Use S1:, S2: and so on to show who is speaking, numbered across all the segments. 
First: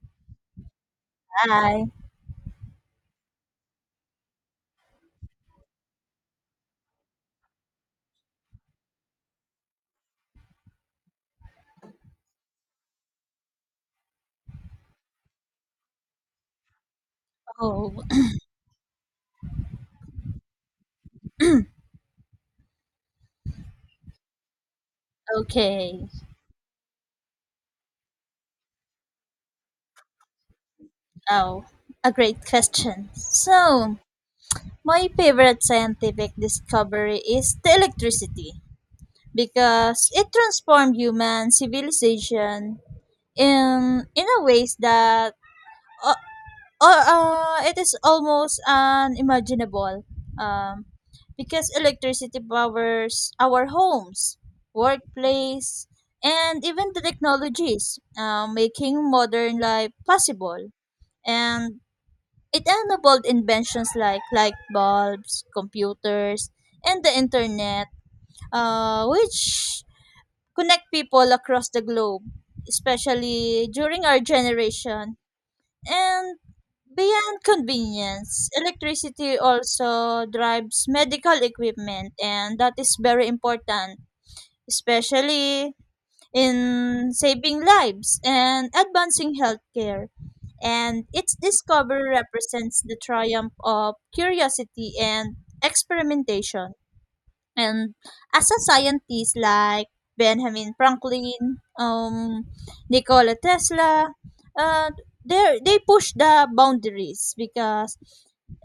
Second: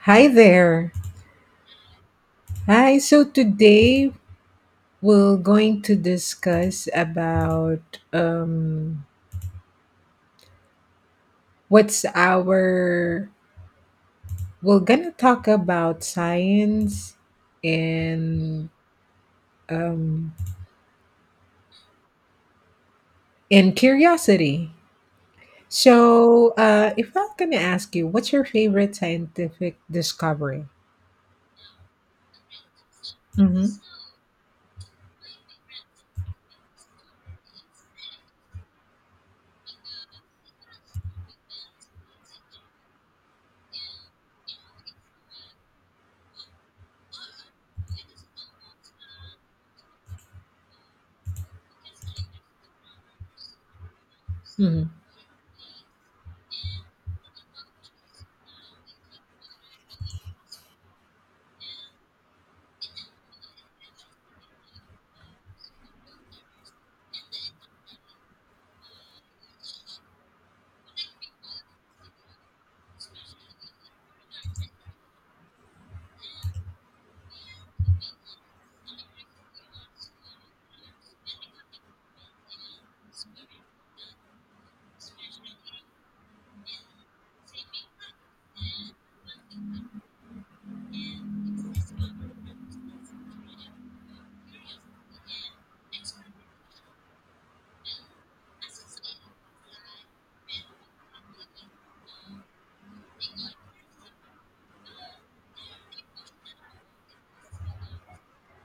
S1: Hi there.
S2: Hi.
S1: Hi. So today we're going to discuss about what's our. we're gonna talk about science
S2: Oh,
S1: and um, and curiosity.
S2: okay.
S1: So if I'm gonna ask you, what's your favorite scientific discovery?
S2: Oh, a great question.
S1: Mm-hmm.
S2: So, my favorite scientific discovery is the electricity because it transformed human civilization in a ways that o- Oh, it is almost unimaginable. Um, because electricity powers our homes,
S1: Mm-hmm.
S2: workplace, and even the technologies, making modern life possible. And it enabled inventions like light bulbs, computers, and the internet, which connect people across the globe, especially during our generation. And beyond convenience, electricity also drives medical equipment, and that is very important, especially in saving lives and advancing healthcare. And its discovery represents the triumph of curiosity and experimentation. And as a scientist like Benjamin Franklin, Nikola Tesla, uh, they push the boundaries because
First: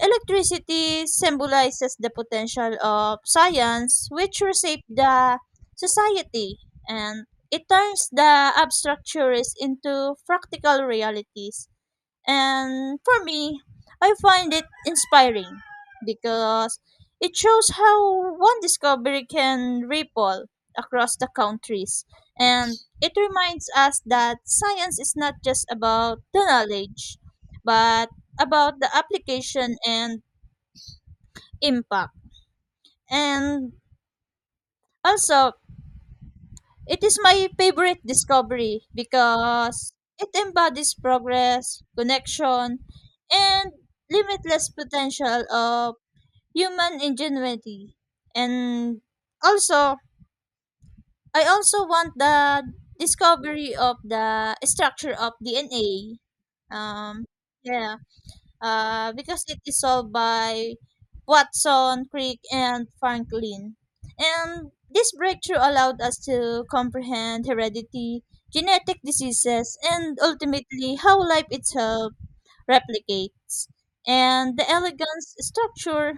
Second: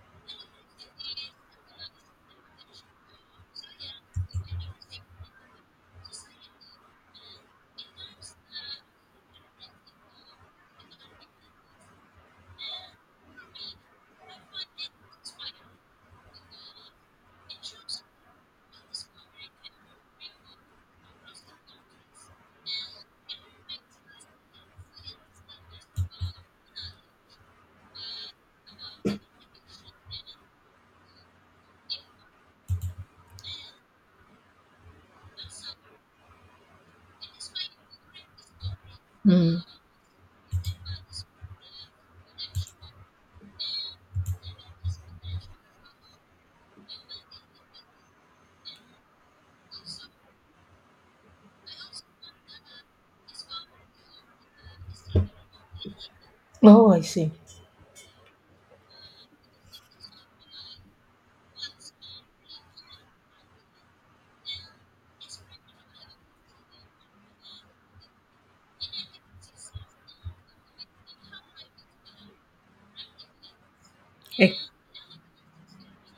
S2: electricity symbolizes the potential of science which reshapes the society, and it turns the abstract theories into practical realities. And for me, I find it inspiring because it shows how one discovery can ripple across the countries. And it reminds us that science is not just about the knowledge, but about the application and impact. And also, it is my favorite discovery
S1: Hmm.
S2: because it embodies progress, connection, and limitless potential of human ingenuity. And also, I also want the discovery of the structure of DNA.
S1: Oh, I
S2: Um,
S1: see.
S2: yeah, because it is solved by Watson, Crick, and Franklin. And this breakthrough allowed us to comprehend heredity, genetic diseases, and ultimately how life itself replicates.
S1: E-
S2: And the elegant structure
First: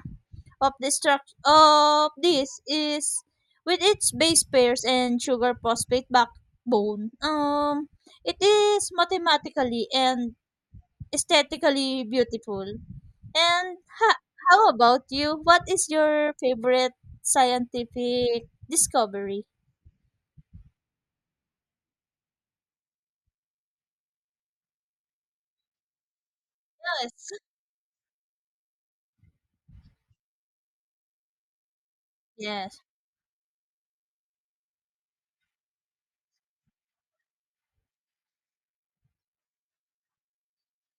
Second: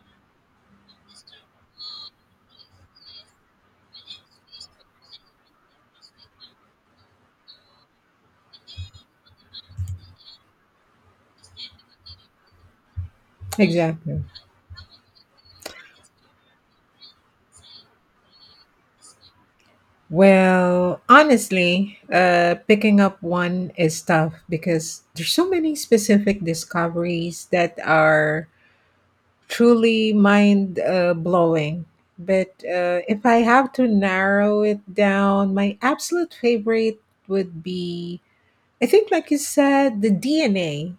S2: of this is with its base pairs and sugar phosphate backbone. It is mathematically and aesthetically beautiful. And ha-
S1: Exactly.
S2: how about you? What is your favorite scientific discovery?
S1: Well, honestly, picking up one is tough because there's so many specific
S2: Yes.
S1: discoveries that are truly mind blowing. But
S2: Yes.
S1: if I have to narrow it down, my absolute favorite would be, I think, like you said, the DNA,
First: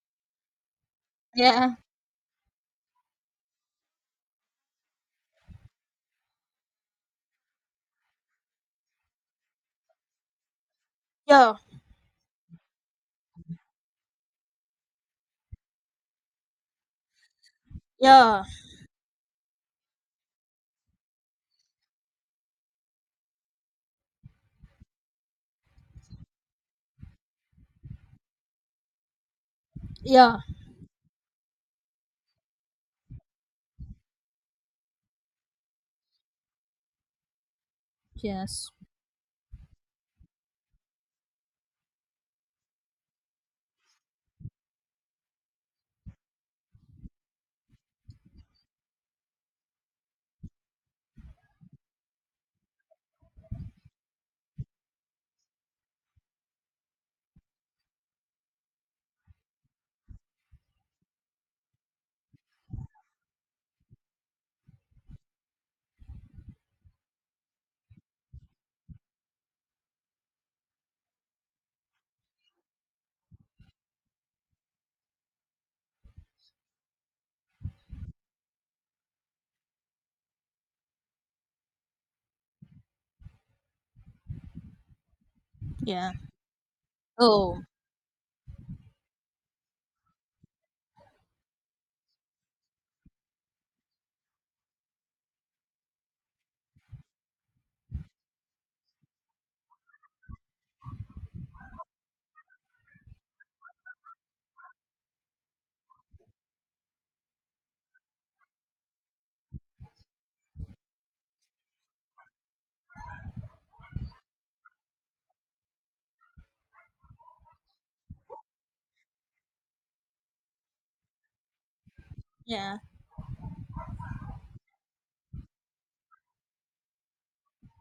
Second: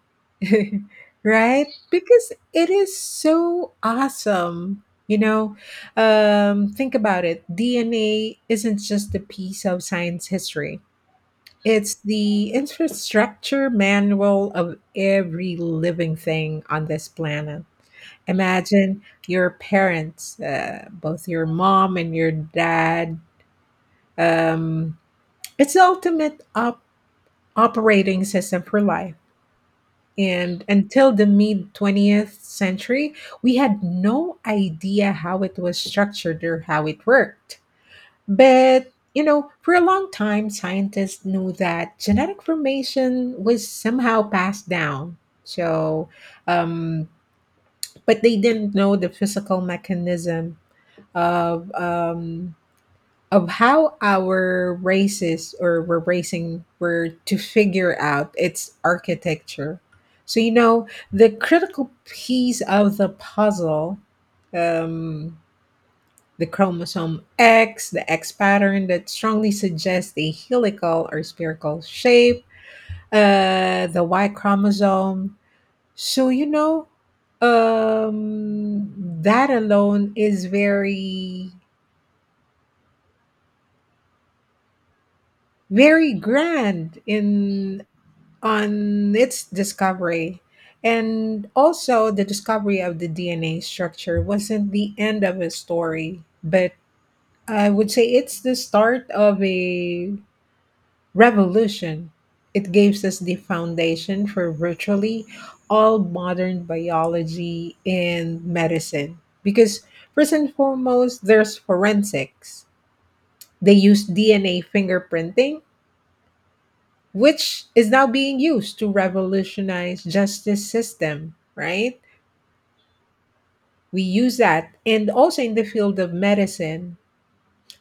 S1: right?
S2: Yeah.
S1: Because it is so awesome. You know, think about it. DNA isn't just a piece of science history,
S2: Yeah.
S1: it's the infrastructure manual of every living thing on this planet.
S2: Yeah.
S1: Imagine your parents, both your mom and your dad. Um, it's the ultimate operating system for life.
S2: Yeah.
S1: And until the mid 20th century, we had no idea how it was structured or how it worked.
S2: Yes.
S1: But, you know, for a long time, scientists knew that genetic formation was somehow passed down. So, um, but they didn't know the physical mechanism of um, of how our races or we're racing were to figure out its architecture. So, you know, the critical piece of the puzzle, um, the chromosome X, the X pattern that strongly suggests a helical or spherical shape, the Y chromosome. So you know that alone is very
S2: Yeah.
S1: very grand
S2: Oh.
S1: in on its discovery. And also, the discovery of the DNA structure wasn't the end of a story, but I would say it's the start of a revolution. It gives us the foundation for virtually all modern biology and medicine. Because, first and foremost, there's forensics. They use DNA fingerprinting, which is now being used to revolutionize justice system, right?
S2: Yeah.
S1: We use that, and also in the field of medicine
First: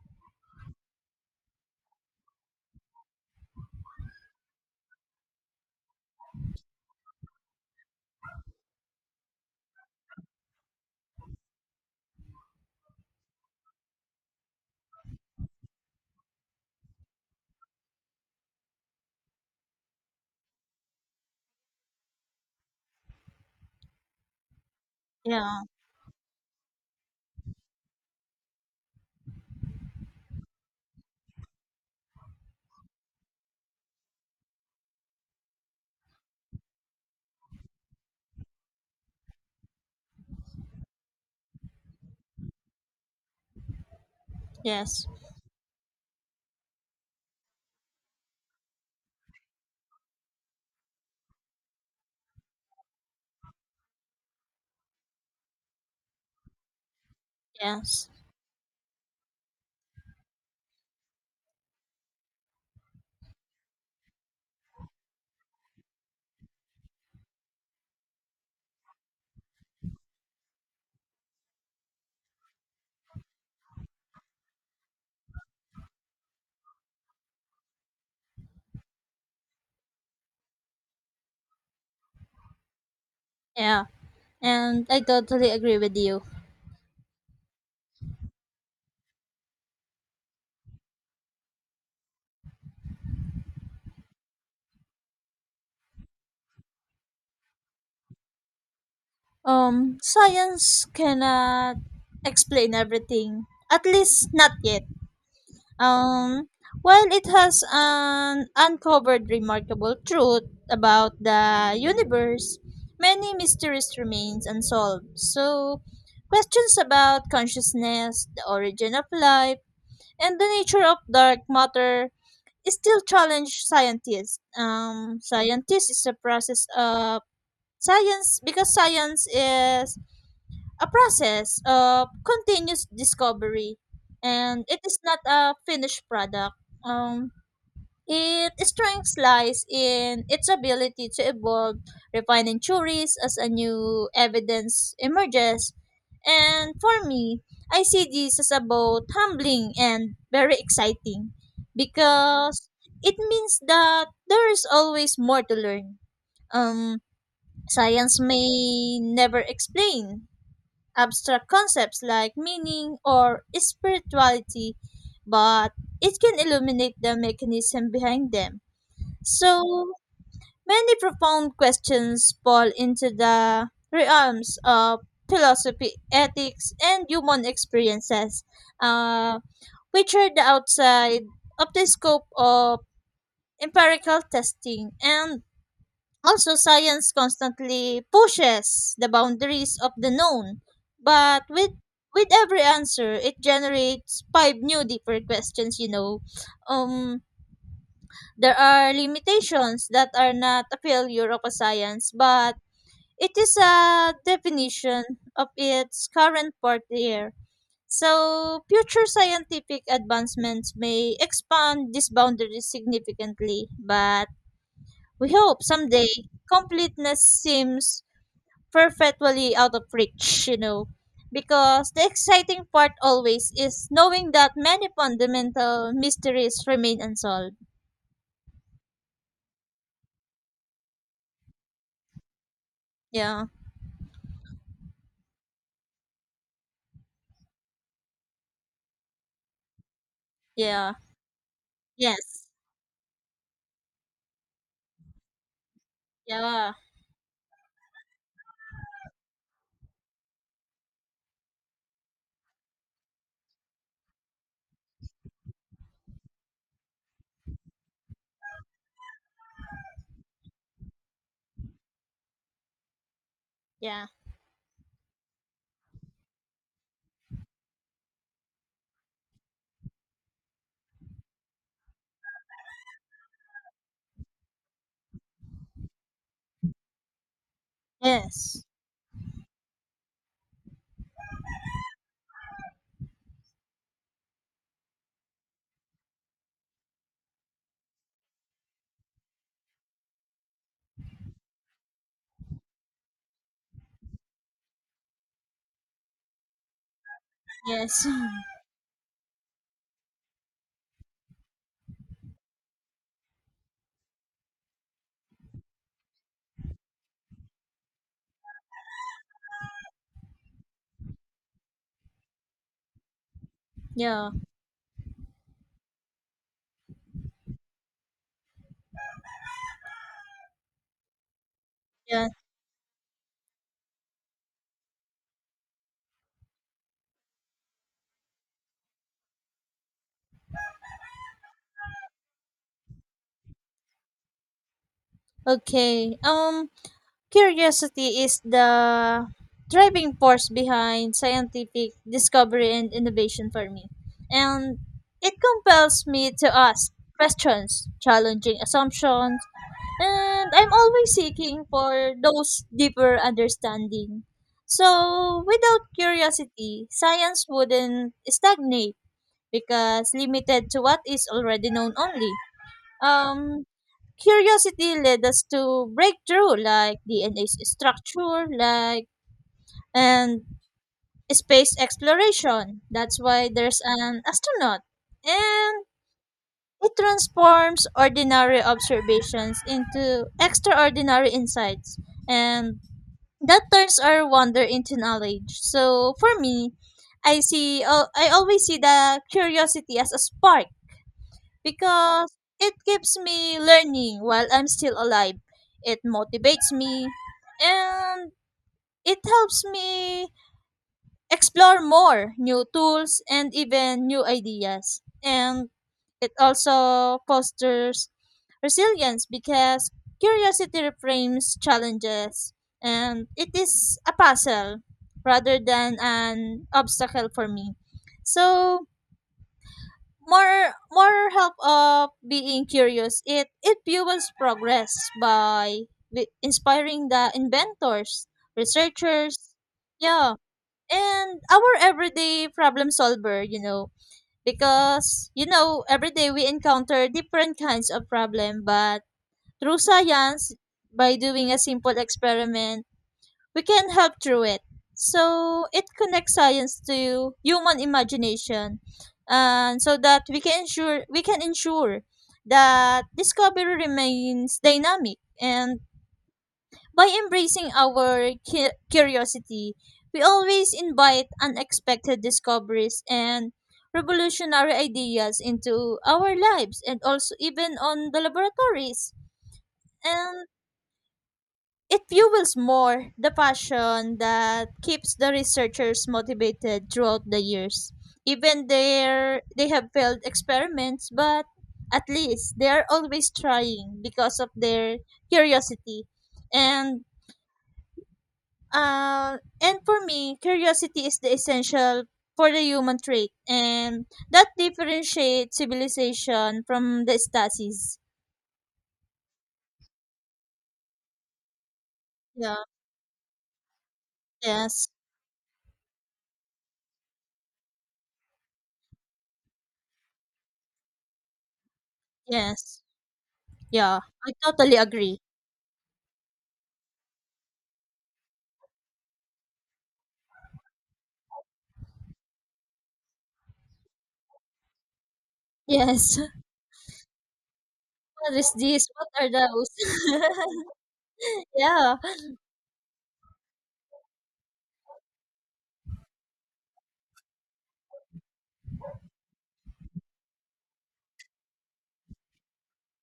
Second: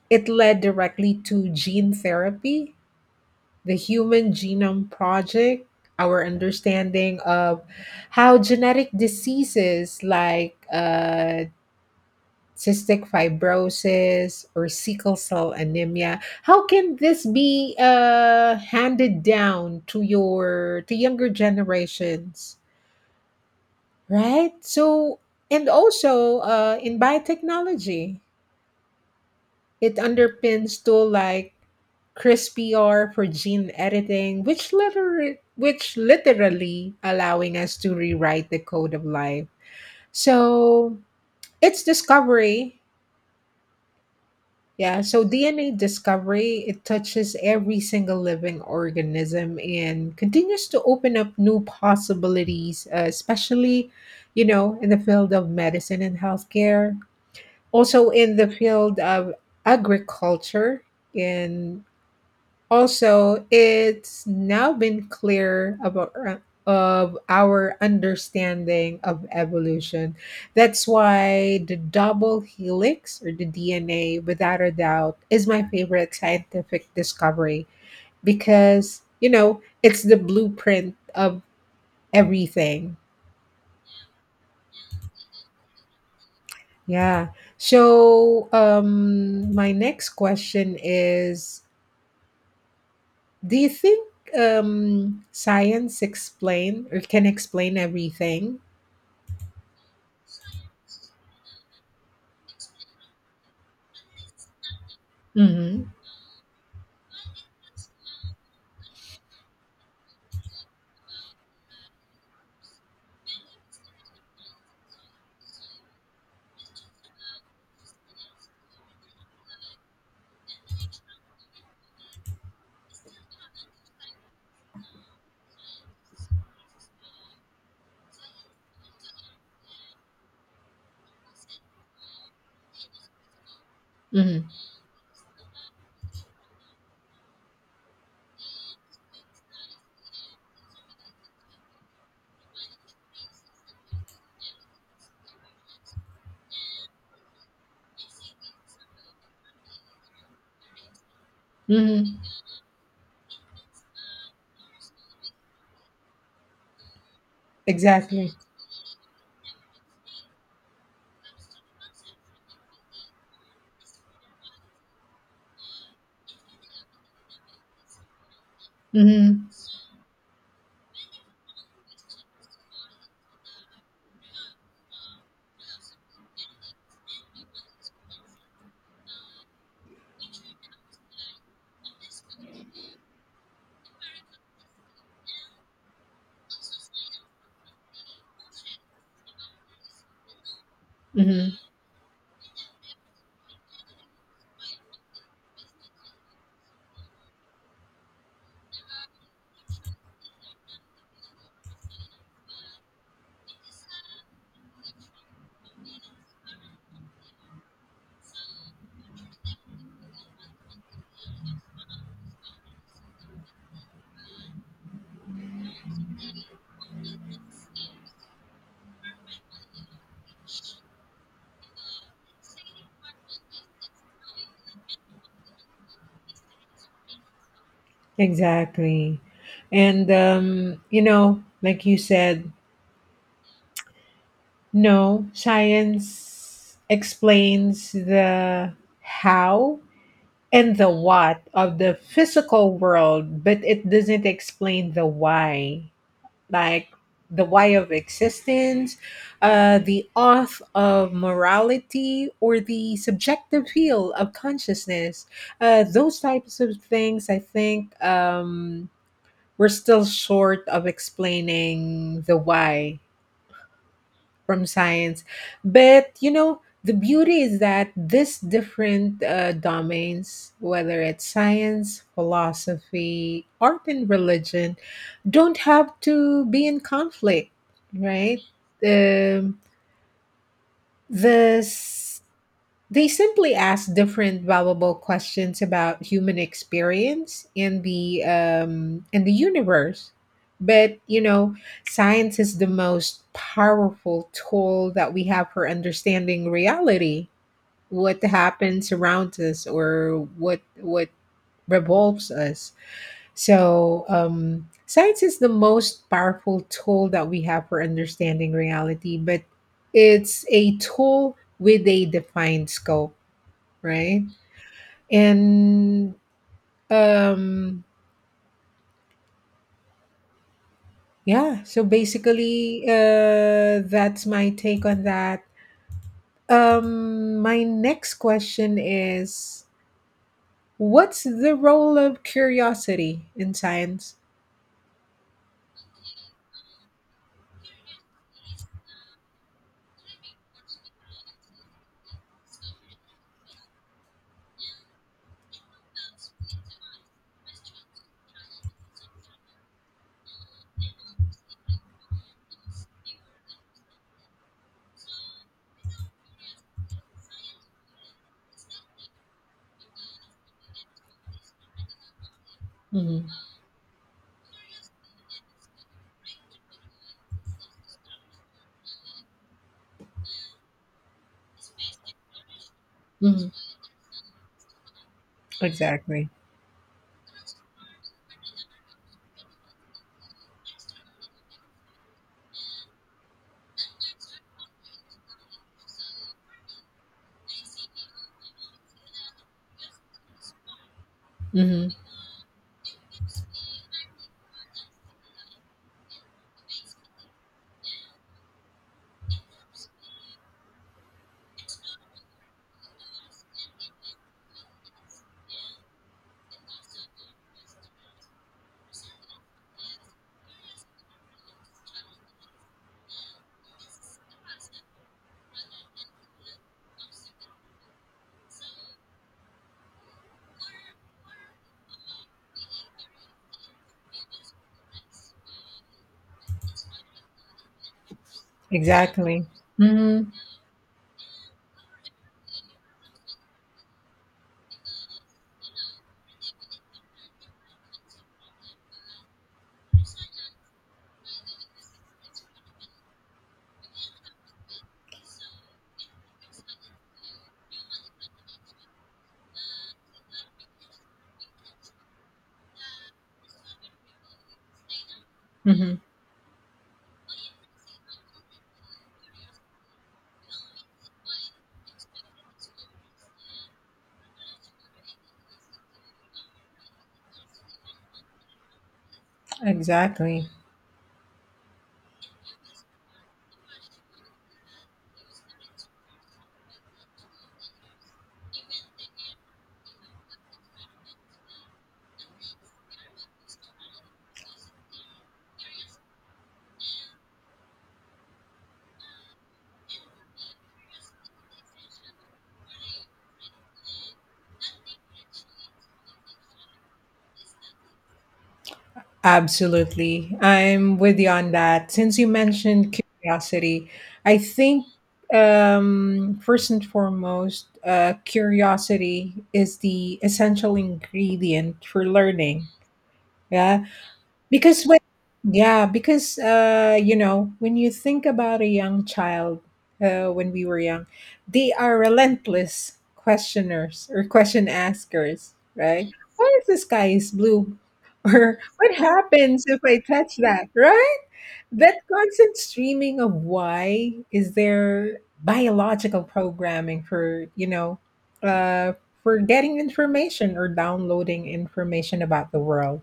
S1: it led directly to gene therapy, the human genome project, our understanding of how genetic diseases like cystic fibrosis or sickle cell anemia, how can this be handed down to your to younger generations, right? So,
S2: Yeah.
S1: and also in biotechnology, it underpins tool like crispr for gene editing, which literally allowing us to rewrite the code of life. So it's discovery, yeah,
S2: Yes.
S1: so dna discovery, it touches every single living organism and continues to open up new possibilities, especially you know in the field of medicine and healthcare, also
S2: Yes.
S1: in the field of agriculture, and also it's now been clear about of our understanding of evolution. That's why the double helix or the dna without a doubt is my favorite scientific discovery, because you know it's the blueprint of everything.
S2: Yeah. And I totally agree with you.
S1: Yeah, so my next question is, do you think science explain or can explain everything?
S2: Science cannot explain everything, at least not yet.
S1: Hmm.
S2: Um, while it has an uncovered remarkable truth about the universe, many mysteries remains unsolved. So, questions about consciousness, the origin of life, and the nature of dark matter still challenge scientists. Scientists is a process of science because Science is a process of continuous discovery,
S1: Hmm.
S2: and it is not a finished product. um it strength lies in its ability to evolve, refining theories as a new evidence emerges. And for me, I see this as about humbling and very exciting
S1: Hmm.
S2: because it means that there is always more to learn. um Science
S1: Exactly.
S2: may never explain abstract concepts like meaning or spirituality, but it can illuminate the mechanism behind them.
S1: Hmm.
S2: So many profound questions fall into the realms of philosophy, ethics, and human experiences, uh, which are the outside of the scope of empirical testing. And also, science constantly pushes the boundaries of the known, but
S1: Hmm.
S2: with every answer, it generates five new deeper questions. You know, um, there are limitations that are not a failure of a science, but it is a definition of its current frontier. So, future scientific advancements may expand these boundaries significantly, but we hope someday completeness seems perfectly out of reach, you know. Because the exciting part always is knowing that many fundamental mysteries remain unsolved.
S1: Exactly. And you know, like you said,
S2: Yeah,
S1: no, science explains the how and the
S2: yeah,
S1: what of the
S2: yes,
S1: physical world, but it doesn't explain the why.
S2: yeah,
S1: Like the why of existence, the oath of morality, or the subjective feel of consciousness. Those types of things, I think, we're still short of explaining the why
S2: yeah,
S1: from science. But you know, the beauty is that these different domains, whether it's science, philosophy, art, and religion, don't have to be in conflict, right?
S2: yes,
S1: Um, this they simply ask different valuable questions about human experience and the universe. But you know, science is the most powerful tool that we have for understanding reality,
S2: yes,
S1: what happens around us, or what revolves us. So science is the most powerful tool that we have for understanding reality, but it's a tool with a defined scope. Right?
S2: yeah,
S1: And um yeah, so
S2: yeah.
S1: basically that's my take on that. My next question is, what's the role of curiosity in science?
S2: Okay, curiosity is the driving force behind scientific discovery and innovation for me. And it compels me to ask questions, challenging assumptions, and I'm always seeking for those deeper understanding. So, without curiosity, science wouldn't stagnate because limited to what is already known only.
S1: Hmm.
S2: Um, Curiosity led us to breakthrough like DNA structure, like and space exploration. That's
S1: Hmm.
S2: why there's an astronaut. And
S1: Exactly.
S2: it transforms ordinary observations into extraordinary insights, and that turns our wonder into knowledge. So for me, I always see the curiosity as a spark
S1: Hmm.
S2: because it keeps me learning while I'm still alive. It motivates me and it helps me explore more new tools and even new ideas. And it also fosters resilience because curiosity reframes challenges, and it is a puzzle rather than an obstacle for me. So more help of being curious. It fuels progress by inspiring the inventors,
S1: Exactly.
S2: researchers,
S1: Hmm.
S2: yeah, and our everyday problem solver, you know, because you know every day we encounter different kinds of problem, but through science, by doing a simple experiment, we can help through it. So it connects science to human imagination, and so that we can ensure that discovery remains dynamic. And
S1: Hmm.
S2: by embracing our curiosity, we always invite unexpected discoveries and revolutionary ideas into our lives and also even on the laboratories. And
S1: Exactly.
S2: it fuels more the passion that keeps the researchers motivated throughout the years. Even there, they have failed experiments, but at least they are always trying because of their curiosity. And and for me, curiosity is the essential for the human trait, and that differentiates civilization from the stasis.
S1: Absolutely. I'm with you on that. Since you
S2: Yeah.
S1: mentioned curiosity, I think,
S2: Yes.
S1: first and foremost, curiosity is the essential ingredient for learning.
S2: Yes.
S1: Yeah.
S2: Yeah. I totally
S1: Because when
S2: agree.
S1: yeah, because you know, when you think about a young child, when we were young, they are relentless questioners or question askers, right?
S2: Yes.
S1: What if the sky is blue?
S2: What is
S1: Or
S2: this?
S1: what
S2: What are
S1: happens
S2: those?
S1: if I touch that, right?
S2: Yeah.
S1: That constant streaming of why is there biological programming for, you know, uh, for getting information or downloading information about the world.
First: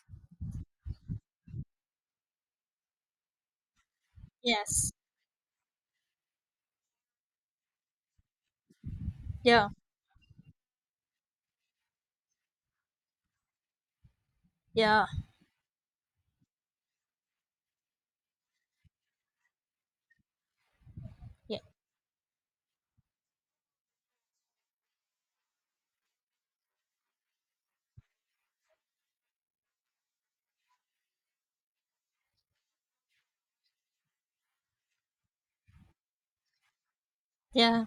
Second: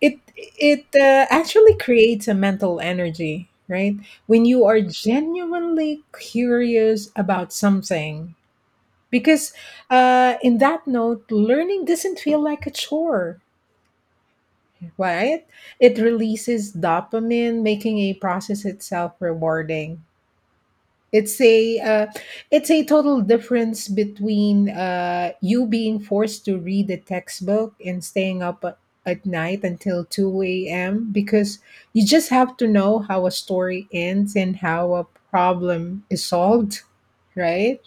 S1: It actually creates a mental energy, right? When you are
S2: Yes.
S1: genuinely curious about something, because
S2: Yeah.
S1: in that note, learning doesn't feel like a chore,
S2: Yeah.
S1: right? It releases dopamine, making a process itself rewarding. it's
S2: Yeah.
S1: a uh, it's a total difference between you being forced to read a textbook and staying up at night until 2 a.m. because you just have to know how a story ends and how a problem is solved, right?
S2: Yeah.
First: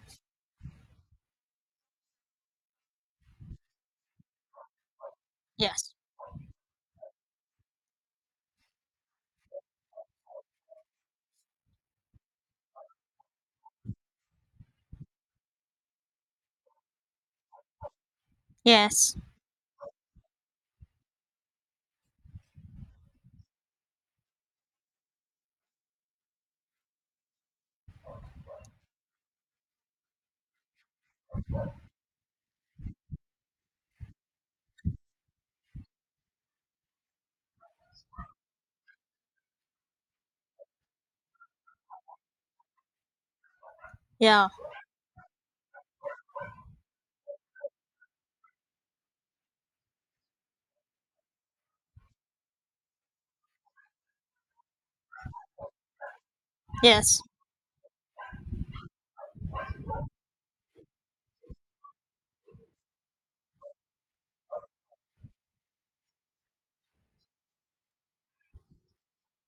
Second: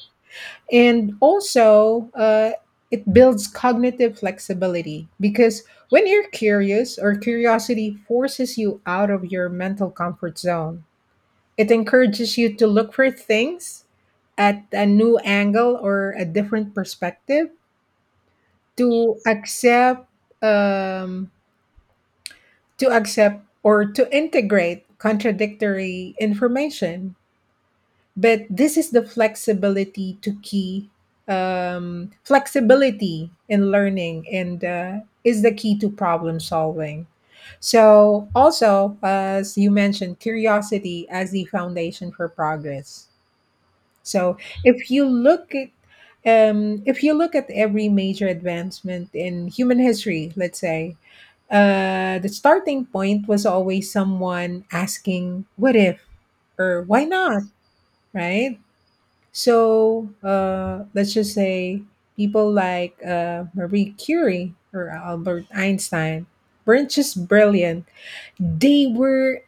S1: And also, it builds cognitive flexibility, because
S2: Yes.
S1: when you're curious, or curiosity forces you out of your mental comfort zone, it encourages you to look for things at a new angle or a different perspective, to
S2: Yes.
S1: accept um, to accept or to integrate contradictory information. But this is the flexibility to key, flexibility in learning and is the key to problem solving. So also, as you mentioned, curiosity as the foundation for progress. So
S2: Yeah.
S1: if you look at if you look at every major advancement in human history, let's say, the starting point was always someone asking, "What if?" or "Why
S2: Yes.
S1: not?" Right? So let's just say people like Marie Curie or Albert Einstein weren't just brilliant; they were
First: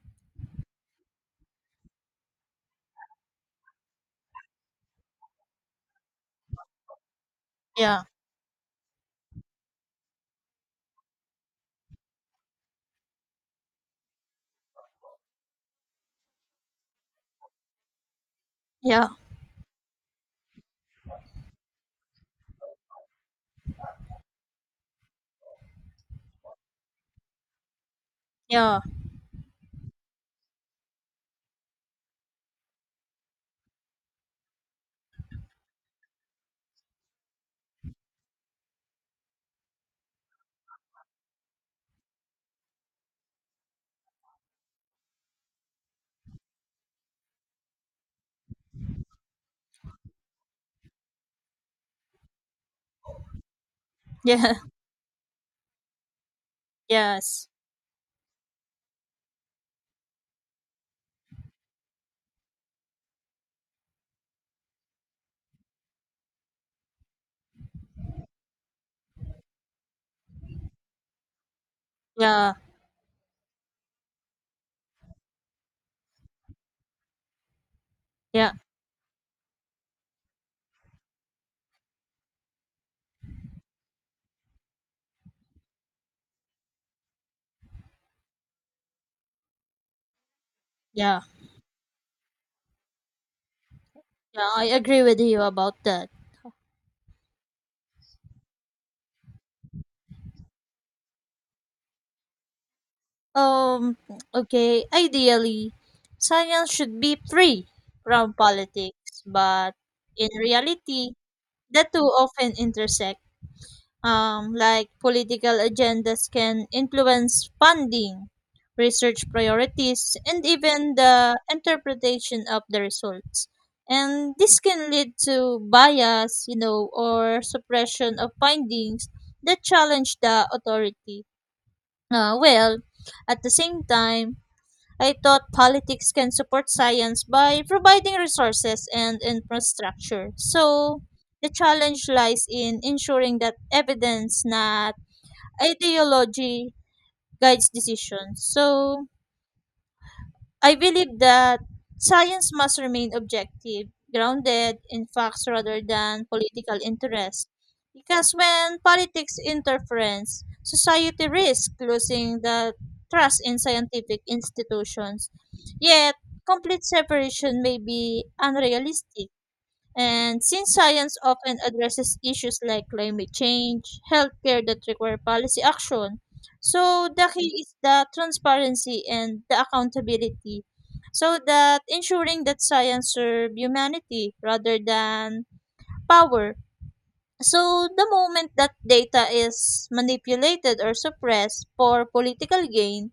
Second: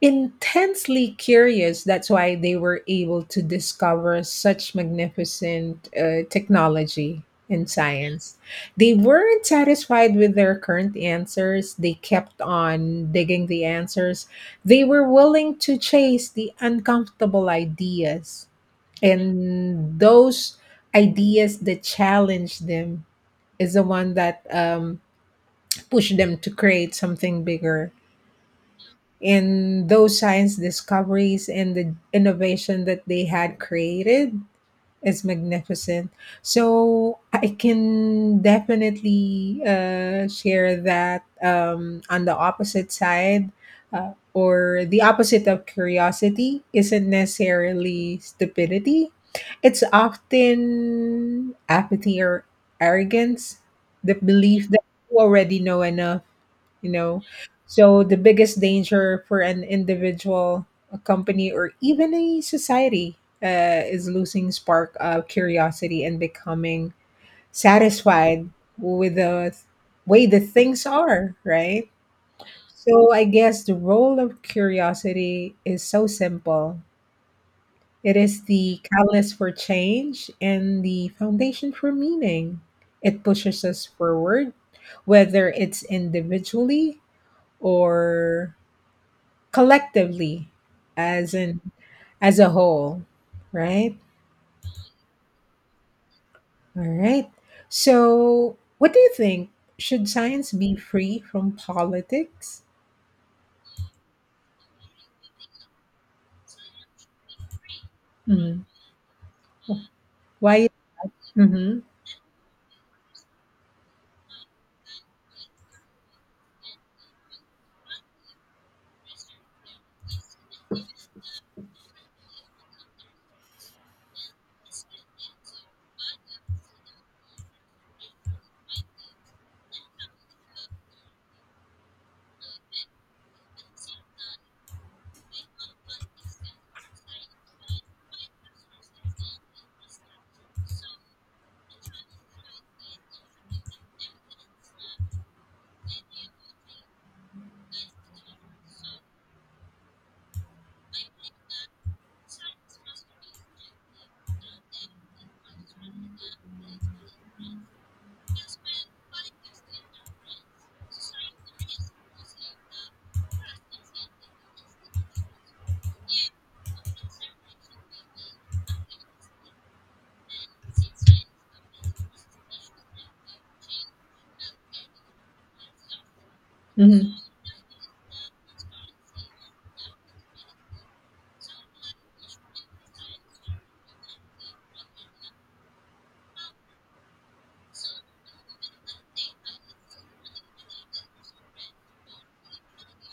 S1: intensely curious. That's why they were able to discover such magnificent technology and
S2: Yeah.
S1: science. They weren't satisfied with their current answers. They kept on digging the answers. They were willing to chase the uncomfortable ideas.
S2: Yeah.
S1: And those ideas that challenge them is the one that push them to create something bigger
S2: Yeah.
S1: in those science discoveries, and the innovation that they had created is magnificent. So I can definitely share that, on the opposite side, or the opposite of curiosity isn't necessarily stupidity. It's often apathy or arrogance, the
S2: Yeah.
S1: belief that you already know enough, you know.
S2: Yes.
S1: So the biggest danger for an individual, a company, or even a society is losing spark of curiosity and becoming satisfied with the way the things are, right?
S2: Yeah.
S1: So I guess the role of curiosity is so simple. It is
S2: Yeah.
S1: the catalyst for change and the foundation for meaning. It pushes us forward, whether it's individually or collectively,
S2: Yeah.
S1: as in as a whole, right?
S2: Yeah. I agree with you about that.
S1: All right. So, what do you think? Should science be free from politics?
S2: Um, okay, ideally, science should be free from
S1: Mm.
S2: politics, but in
S1: Why?
S2: reality,
S1: Mm-hmm.
S2: the two often intersect. Like political agendas can influence funding, research priorities, and even the interpretation of the results. And this can lead to bias, you know, or suppression of findings that challenge the authority. Uh, well, at the same time, I thought politics can support science by providing resources and infrastructure. So, the challenge lies in ensuring that evidence, not ideology, guides decisions. So, I believe that science must remain objective, grounded in facts rather than political interest. Because when politics interferes, society risks losing the trust in scientific institutions. Yet, complete separation may be unrealistic. And since science often addresses issues like climate change, healthcare that require policy action, so
S1: Mm-hmm.
S2: the key is the transparency and the accountability. So that ensuring that science serve humanity rather than power. So the moment that data is manipulated or suppressed for political gain,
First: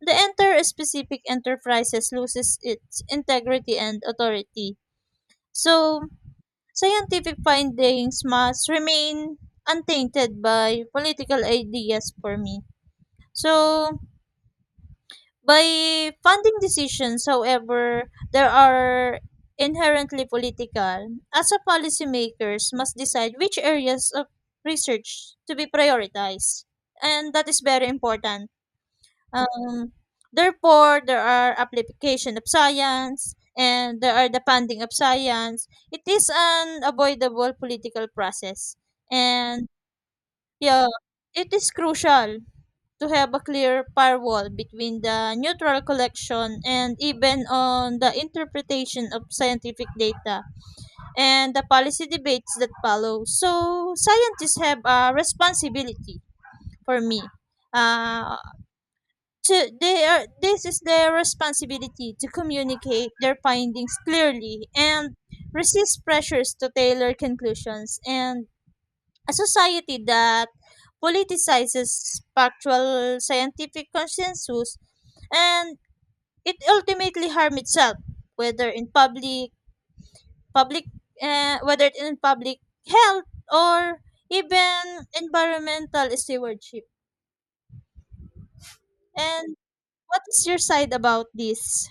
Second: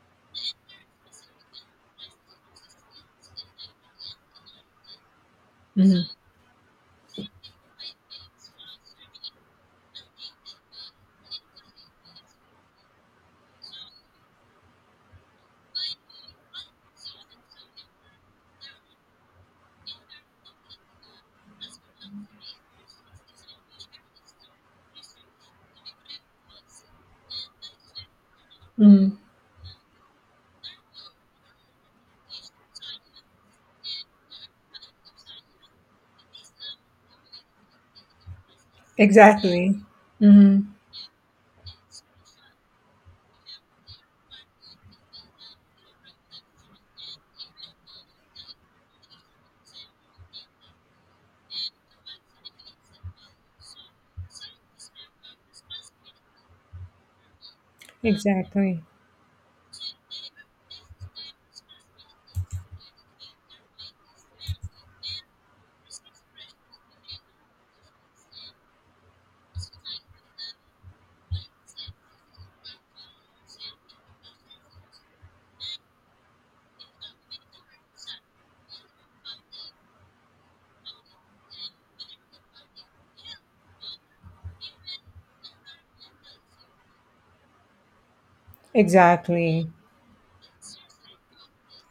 S2: the entire specific enterprises loses its integrity and authority.
S1: Mm-hmm.
S2: So scientific findings must remain untainted by political ideas for me. So, by funding decisions, however, there are inherently political. As a policymakers must decide which areas of research to be prioritized. And that is very important.
S1: Mm.
S2: Um, Therefore, there are application of science and there are the funding of science. It is an avoidable political process. And
S1: Exactly. Mm-hmm.
S2: yeah, it is crucial to have a clear firewall between the neutral collection and even on the interpretation of scientific data and the policy debates that follow. So scientists have a responsibility for me. Uh,
S1: Exactly.
S2: to They are this is their responsibility to communicate their findings clearly and resist pressures to tailor conclusions. And a society that politicizes factual scientific consensus, and it ultimately harm itself, whether in public public whether in public health or even environmental stewardship. And
S1: Exactly.
S2: what is your side about this?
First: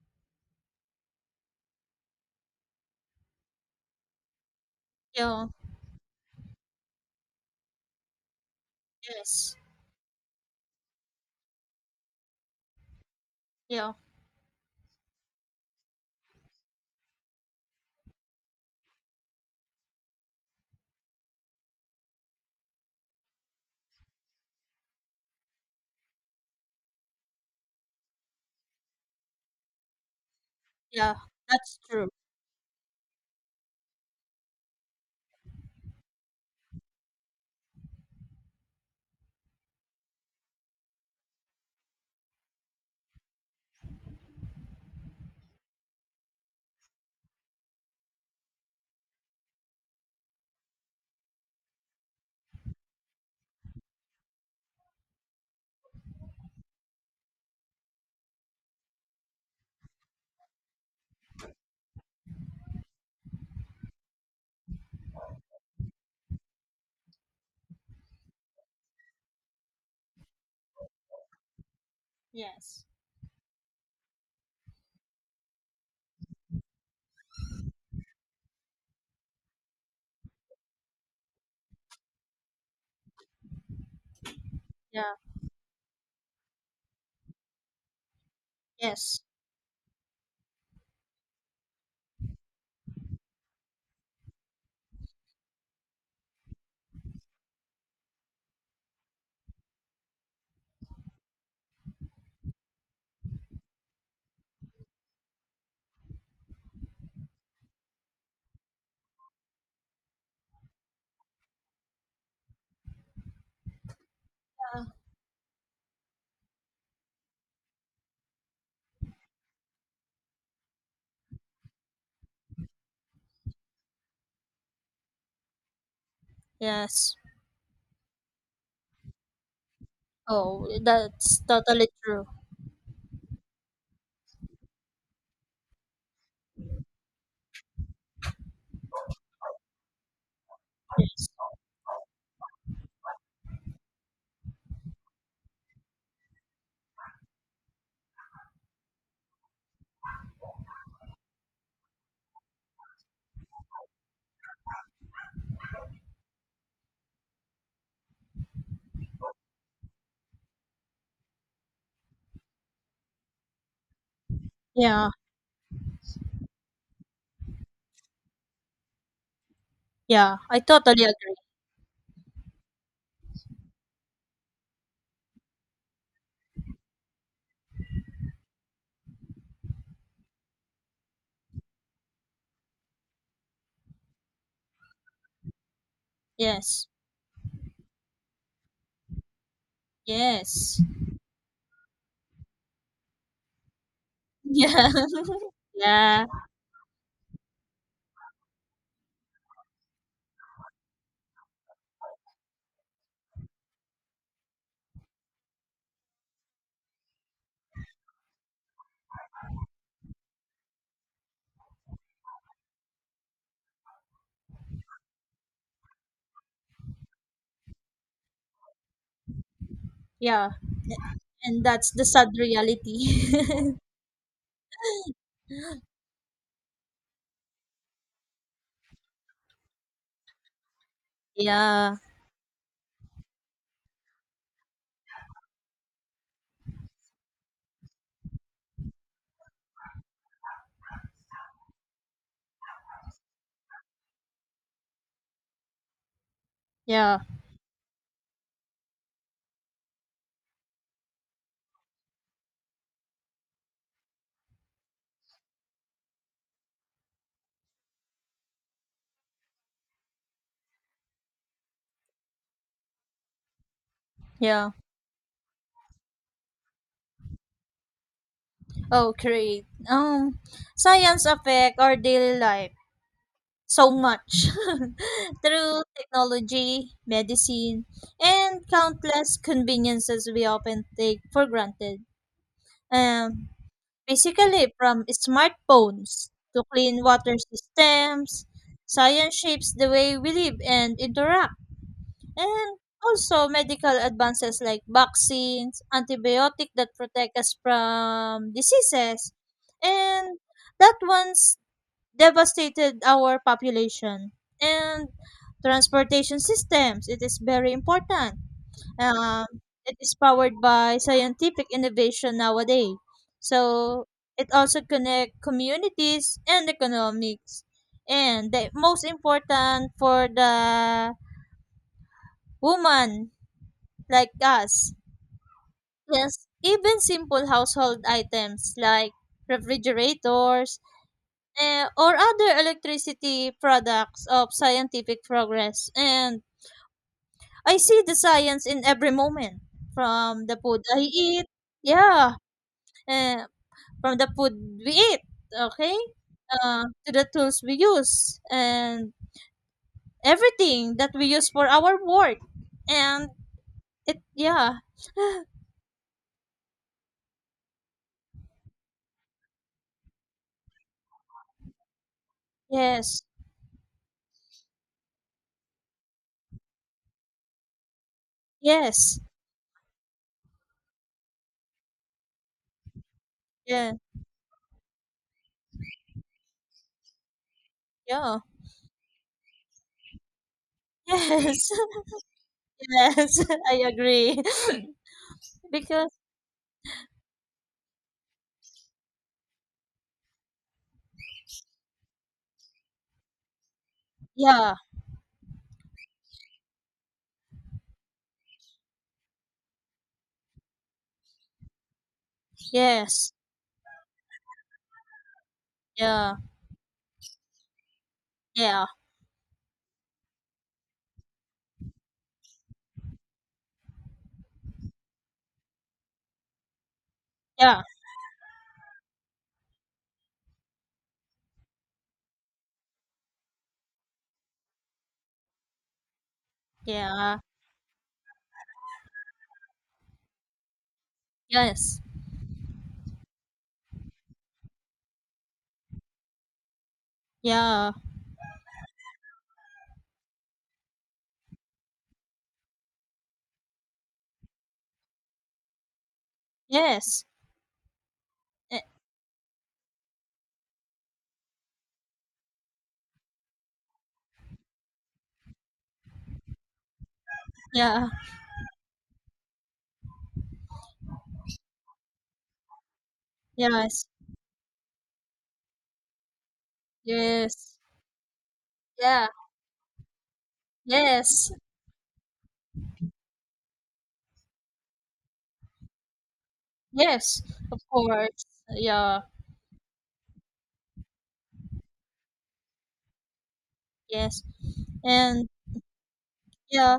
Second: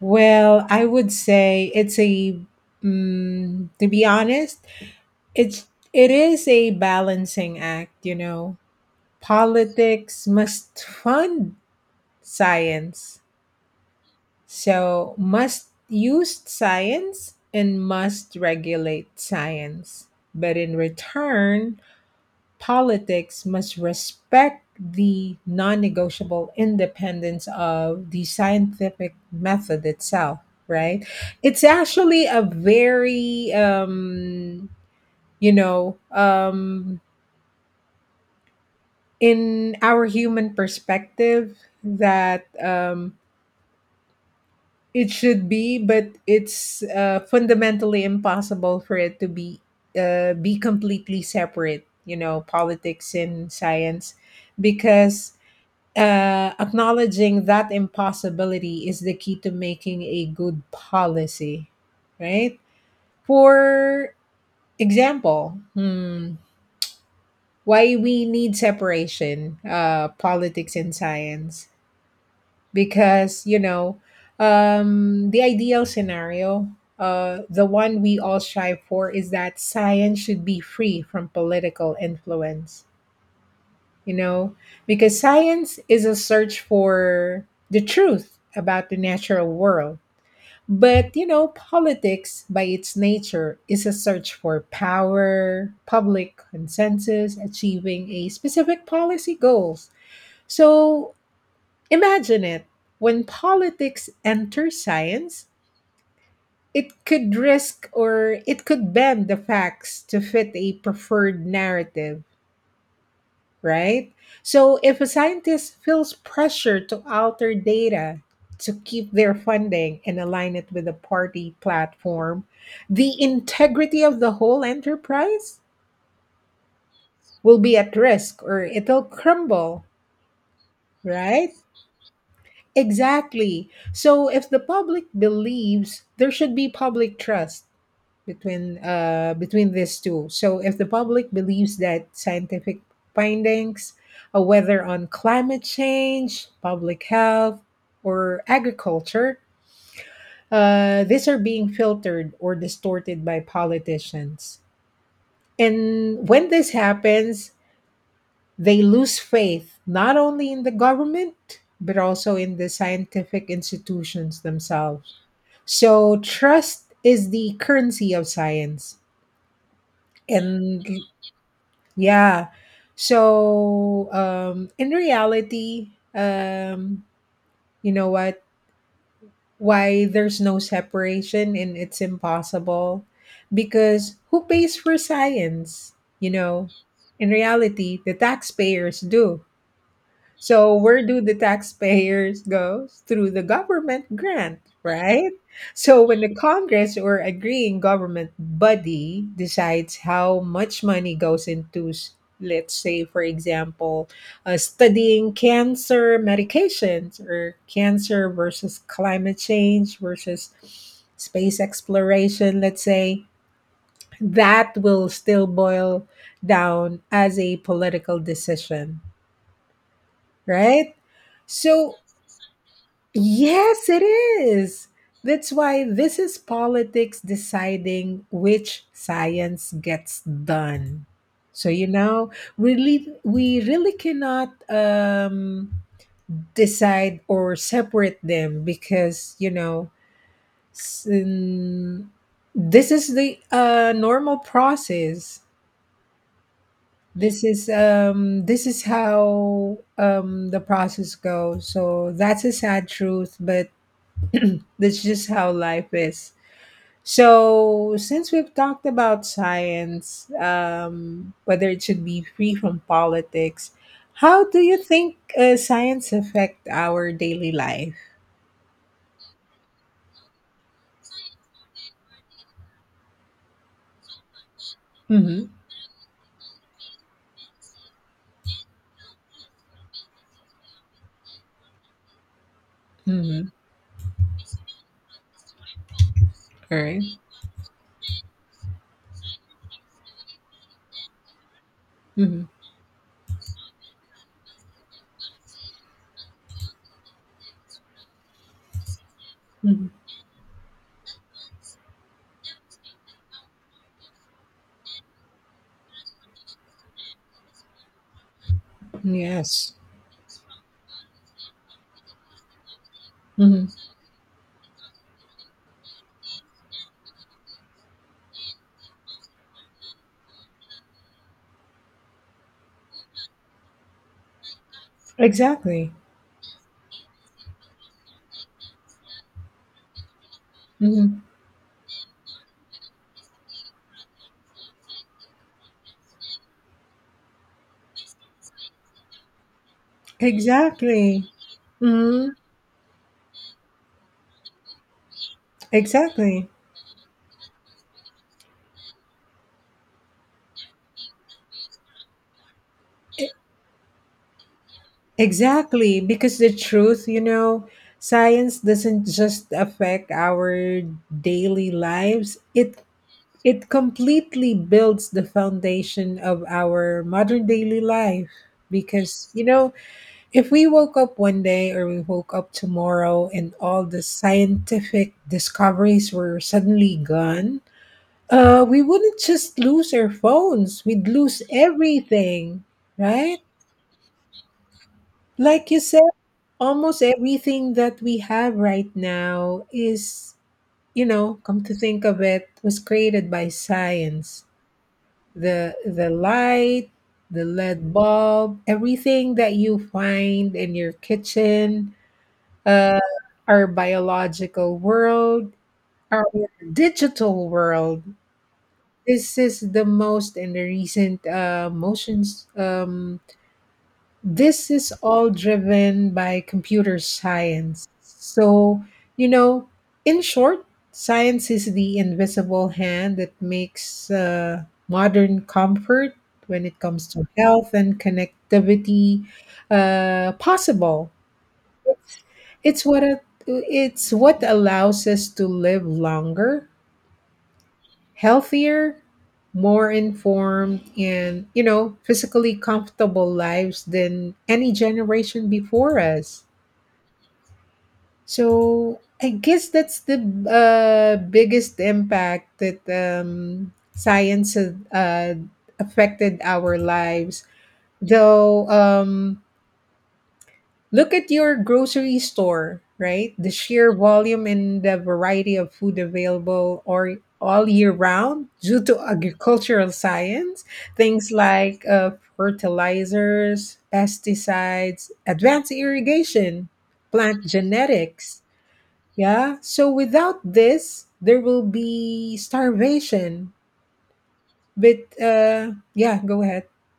S1: Well, I would say it's a. Mm, to be honest,
S2: Yeah,
S1: it's it is a balancing act. You know,
S2: yes,
S1: politics must fund science.
S2: yeah,
S1: So, must use science and must regulate science. But in return, politics must respect the non negotiable independence of the scientific method itself, right?
S2: yeah,
S1: It's
S2: that's true.
S1: actually a very, you know, in our human perspective, that it should be, but it's fundamentally impossible for it to be completely separate. You know, politics and science, because acknowledging that impossibility is the key to making a good policy, right? For example, hmm, why we need separation, politics and science,
S2: Yes.
S1: because you know the ideal scenario, the one we all strive for, is that science should be free from political influence, you know,
S2: Yeah.
S1: because science is a search for the truth about the
S2: Yes.
S1: natural world. But you know, politics by its nature is a search for power, public consensus, achieving a specific policy goals. So imagine it. When politics enters science, it could risk or it could bend the facts to fit a preferred narrative, right? So
S2: Yeah.
S1: if a scientist feels pressure to alter data to keep their funding and align it with a party platform, the integrity of the whole enterprise
S2: Yes.
S1: will be at risk, or it'll crumble,
S2: Oh, that's
S1: right?
S2: totally true.
S1: Exactly. So if the public believes, there should be public trust between between these two. So if the
S2: Yes.
S1: public believes that scientific findings, whether on climate change, public health, or agriculture, these are being filtered or distorted by politicians. And when this happens, they lose faith not only in the government, but also in the scientific institutions
S2: Yeah.
S1: themselves. So trust is the currency of science.
S2: Yeah. I
S1: And
S2: totally agree.
S1: yeah. So in reality, you know what? Why there's no separation, and it's impossible, because who pays for science, you know?
S2: Yes.
S1: In reality, the taxpayers do. So
S2: Yes.
S1: where do the taxpayers go? Through the government grant,
S2: Yeah.
S1: right? So when the
S2: Yeah.
S1: Congress or agreeing government body decides how much money goes into, let's say, for example, studying cancer medications or cancer versus climate change versus space exploration, let's say, that will still boil down as a political decision,
S2: Yeah.
S1: right?
S2: And that's
S1: So
S2: the sad reality.
S1: yes, it is. That's why this is politics deciding which science gets done. So you
S2: Yeah.
S1: know, really, we really cannot decide or separate them, because you know s- um, this is the normal process.
S2: Yeah.
S1: This is, this is how, the process goes. So that's a sad truth, but that's just how life is. So, since we've talked about science, whether it should be free from politics, how do
S2: Yeah.
S1: you think science affect our daily life?
S2: Oh, great. Science affect our daily life so much
S1: Mm-hmm.
S2: through technology, medicine, and countless conveniences we often take for granted.
S1: Mm-hmm.
S2: Um, Basically, from smartphones to
S1: All right.
S2: clean water systems, science shapes the way we live and interact.
S1: Mm-hmm.
S2: And also, medical advances like vaccines, antibiotics that protect us from diseases,
S1: Mm-hmm.
S2: and that ones devastated our population and transportation systems. It is very important. Um,
S1: Yes.
S2: it is powered by scientific innovation nowadays.
S1: Mm-hmm.
S2: So it also connects communities and economics. And the most important for the woman like us.
S1: Exactly.
S2: Yes, even simple household items like refrigerators,
S1: Mm-hmm.
S2: or other electricity products of scientific progress. And I see the science in every moment from the food I
S1: Exactly.
S2: eat,
S1: Mm-hmm.
S2: yeah, eh, from the food we eat, okay,
S1: Exactly.
S2: to the tools we use, and everything that we use for our work. And it, yeah,
S1: Exactly, because the truth, you know, science doesn't just affect our daily lives. It
S2: yes,
S1: it completely builds the foundation of our modern daily life,
S2: yes,
S1: because, you know, if we woke up one day or we woke up tomorrow and all
S2: yeah,
S1: the scientific discoveries were suddenly gone,
S2: yeah.
S1: we wouldn't just lose our phones, we'd lose
S2: Yes,
S1: everything, right?
S2: yes, I agree.
S1: Like you said,
S2: Because,
S1: almost everything that we have right now is, you know, come to think of it, was created by science.
S2: yeah,
S1: The light, the lead bulb, everything that you find in your kitchen, uh,
S2: yes,
S1: our biological world, our
S2: yeah,
S1: digital world.
S2: yeah,
S1: This is the most in the recent motions, this is all driven by computer
S2: yeah.
S1: science. So, you know, in short, science is the invisible hand that makes modern comfort when it comes to
S2: Yeah.
S1: health and connectivity possible.
S2: Yes.
S1: It's what a, it's what allows us to live longer,
S2: Yeah.
S1: healthier, more informed and you know physically comfortable lives than any generation before us.
S2: Yes. Eh,
S1: So I guess that's the biggest impact that science has affected our lives.
S2: Yeah.
S1: Though, look at your grocery store, right? The sheer
S2: Yes.
S1: volume and the variety of food available or all
S2: Yes.
S1: year round due to
S2: Yeah.
S1: agricultural science, things
S2: Yes.
S1: like fertilizers, pesticides, advanced irrigation,
S2: Yes.
S1: plant
S2: Of
S1: genetics.
S2: course. Yeah.
S1: Yeah. So without this, there will be starvation.
S2: Yes.
S1: But
S2: And
S1: yeah, go ahead.
S2: yeah.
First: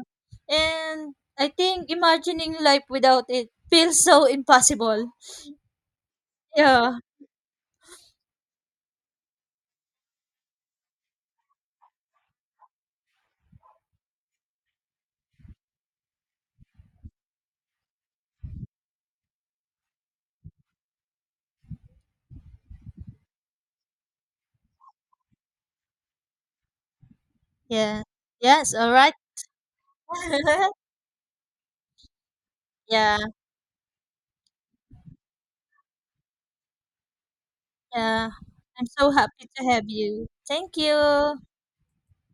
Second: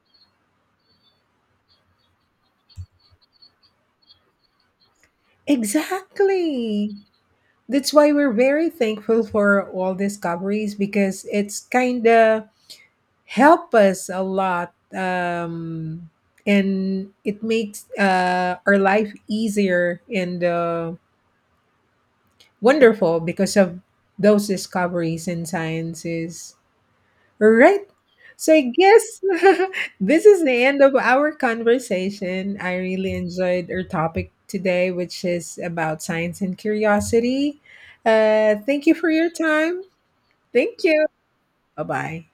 S2: And I think imagining life without it feels so impossible.
S1: Exactly.
S2: Yeah.
S1: That's why we're very thankful for all discoveries, because it's kind of help us a lot, and it makes our life easier and wonderful because of those discoveries and sciences. Right.
S2: Yeah.
S1: So I
S2: Yes. All right.
S1: guess this is the end of our conversation. I really
S2: Yeah.
S1: enjoyed our topic today, which is about science and curiosity.
S2: Yeah.
S1: Thank
S2: I'm
S1: you for
S2: so
S1: your
S2: happy to
S1: time.
S2: have you. Thank
S1: Thank you.
S2: you.
S1: Bye bye.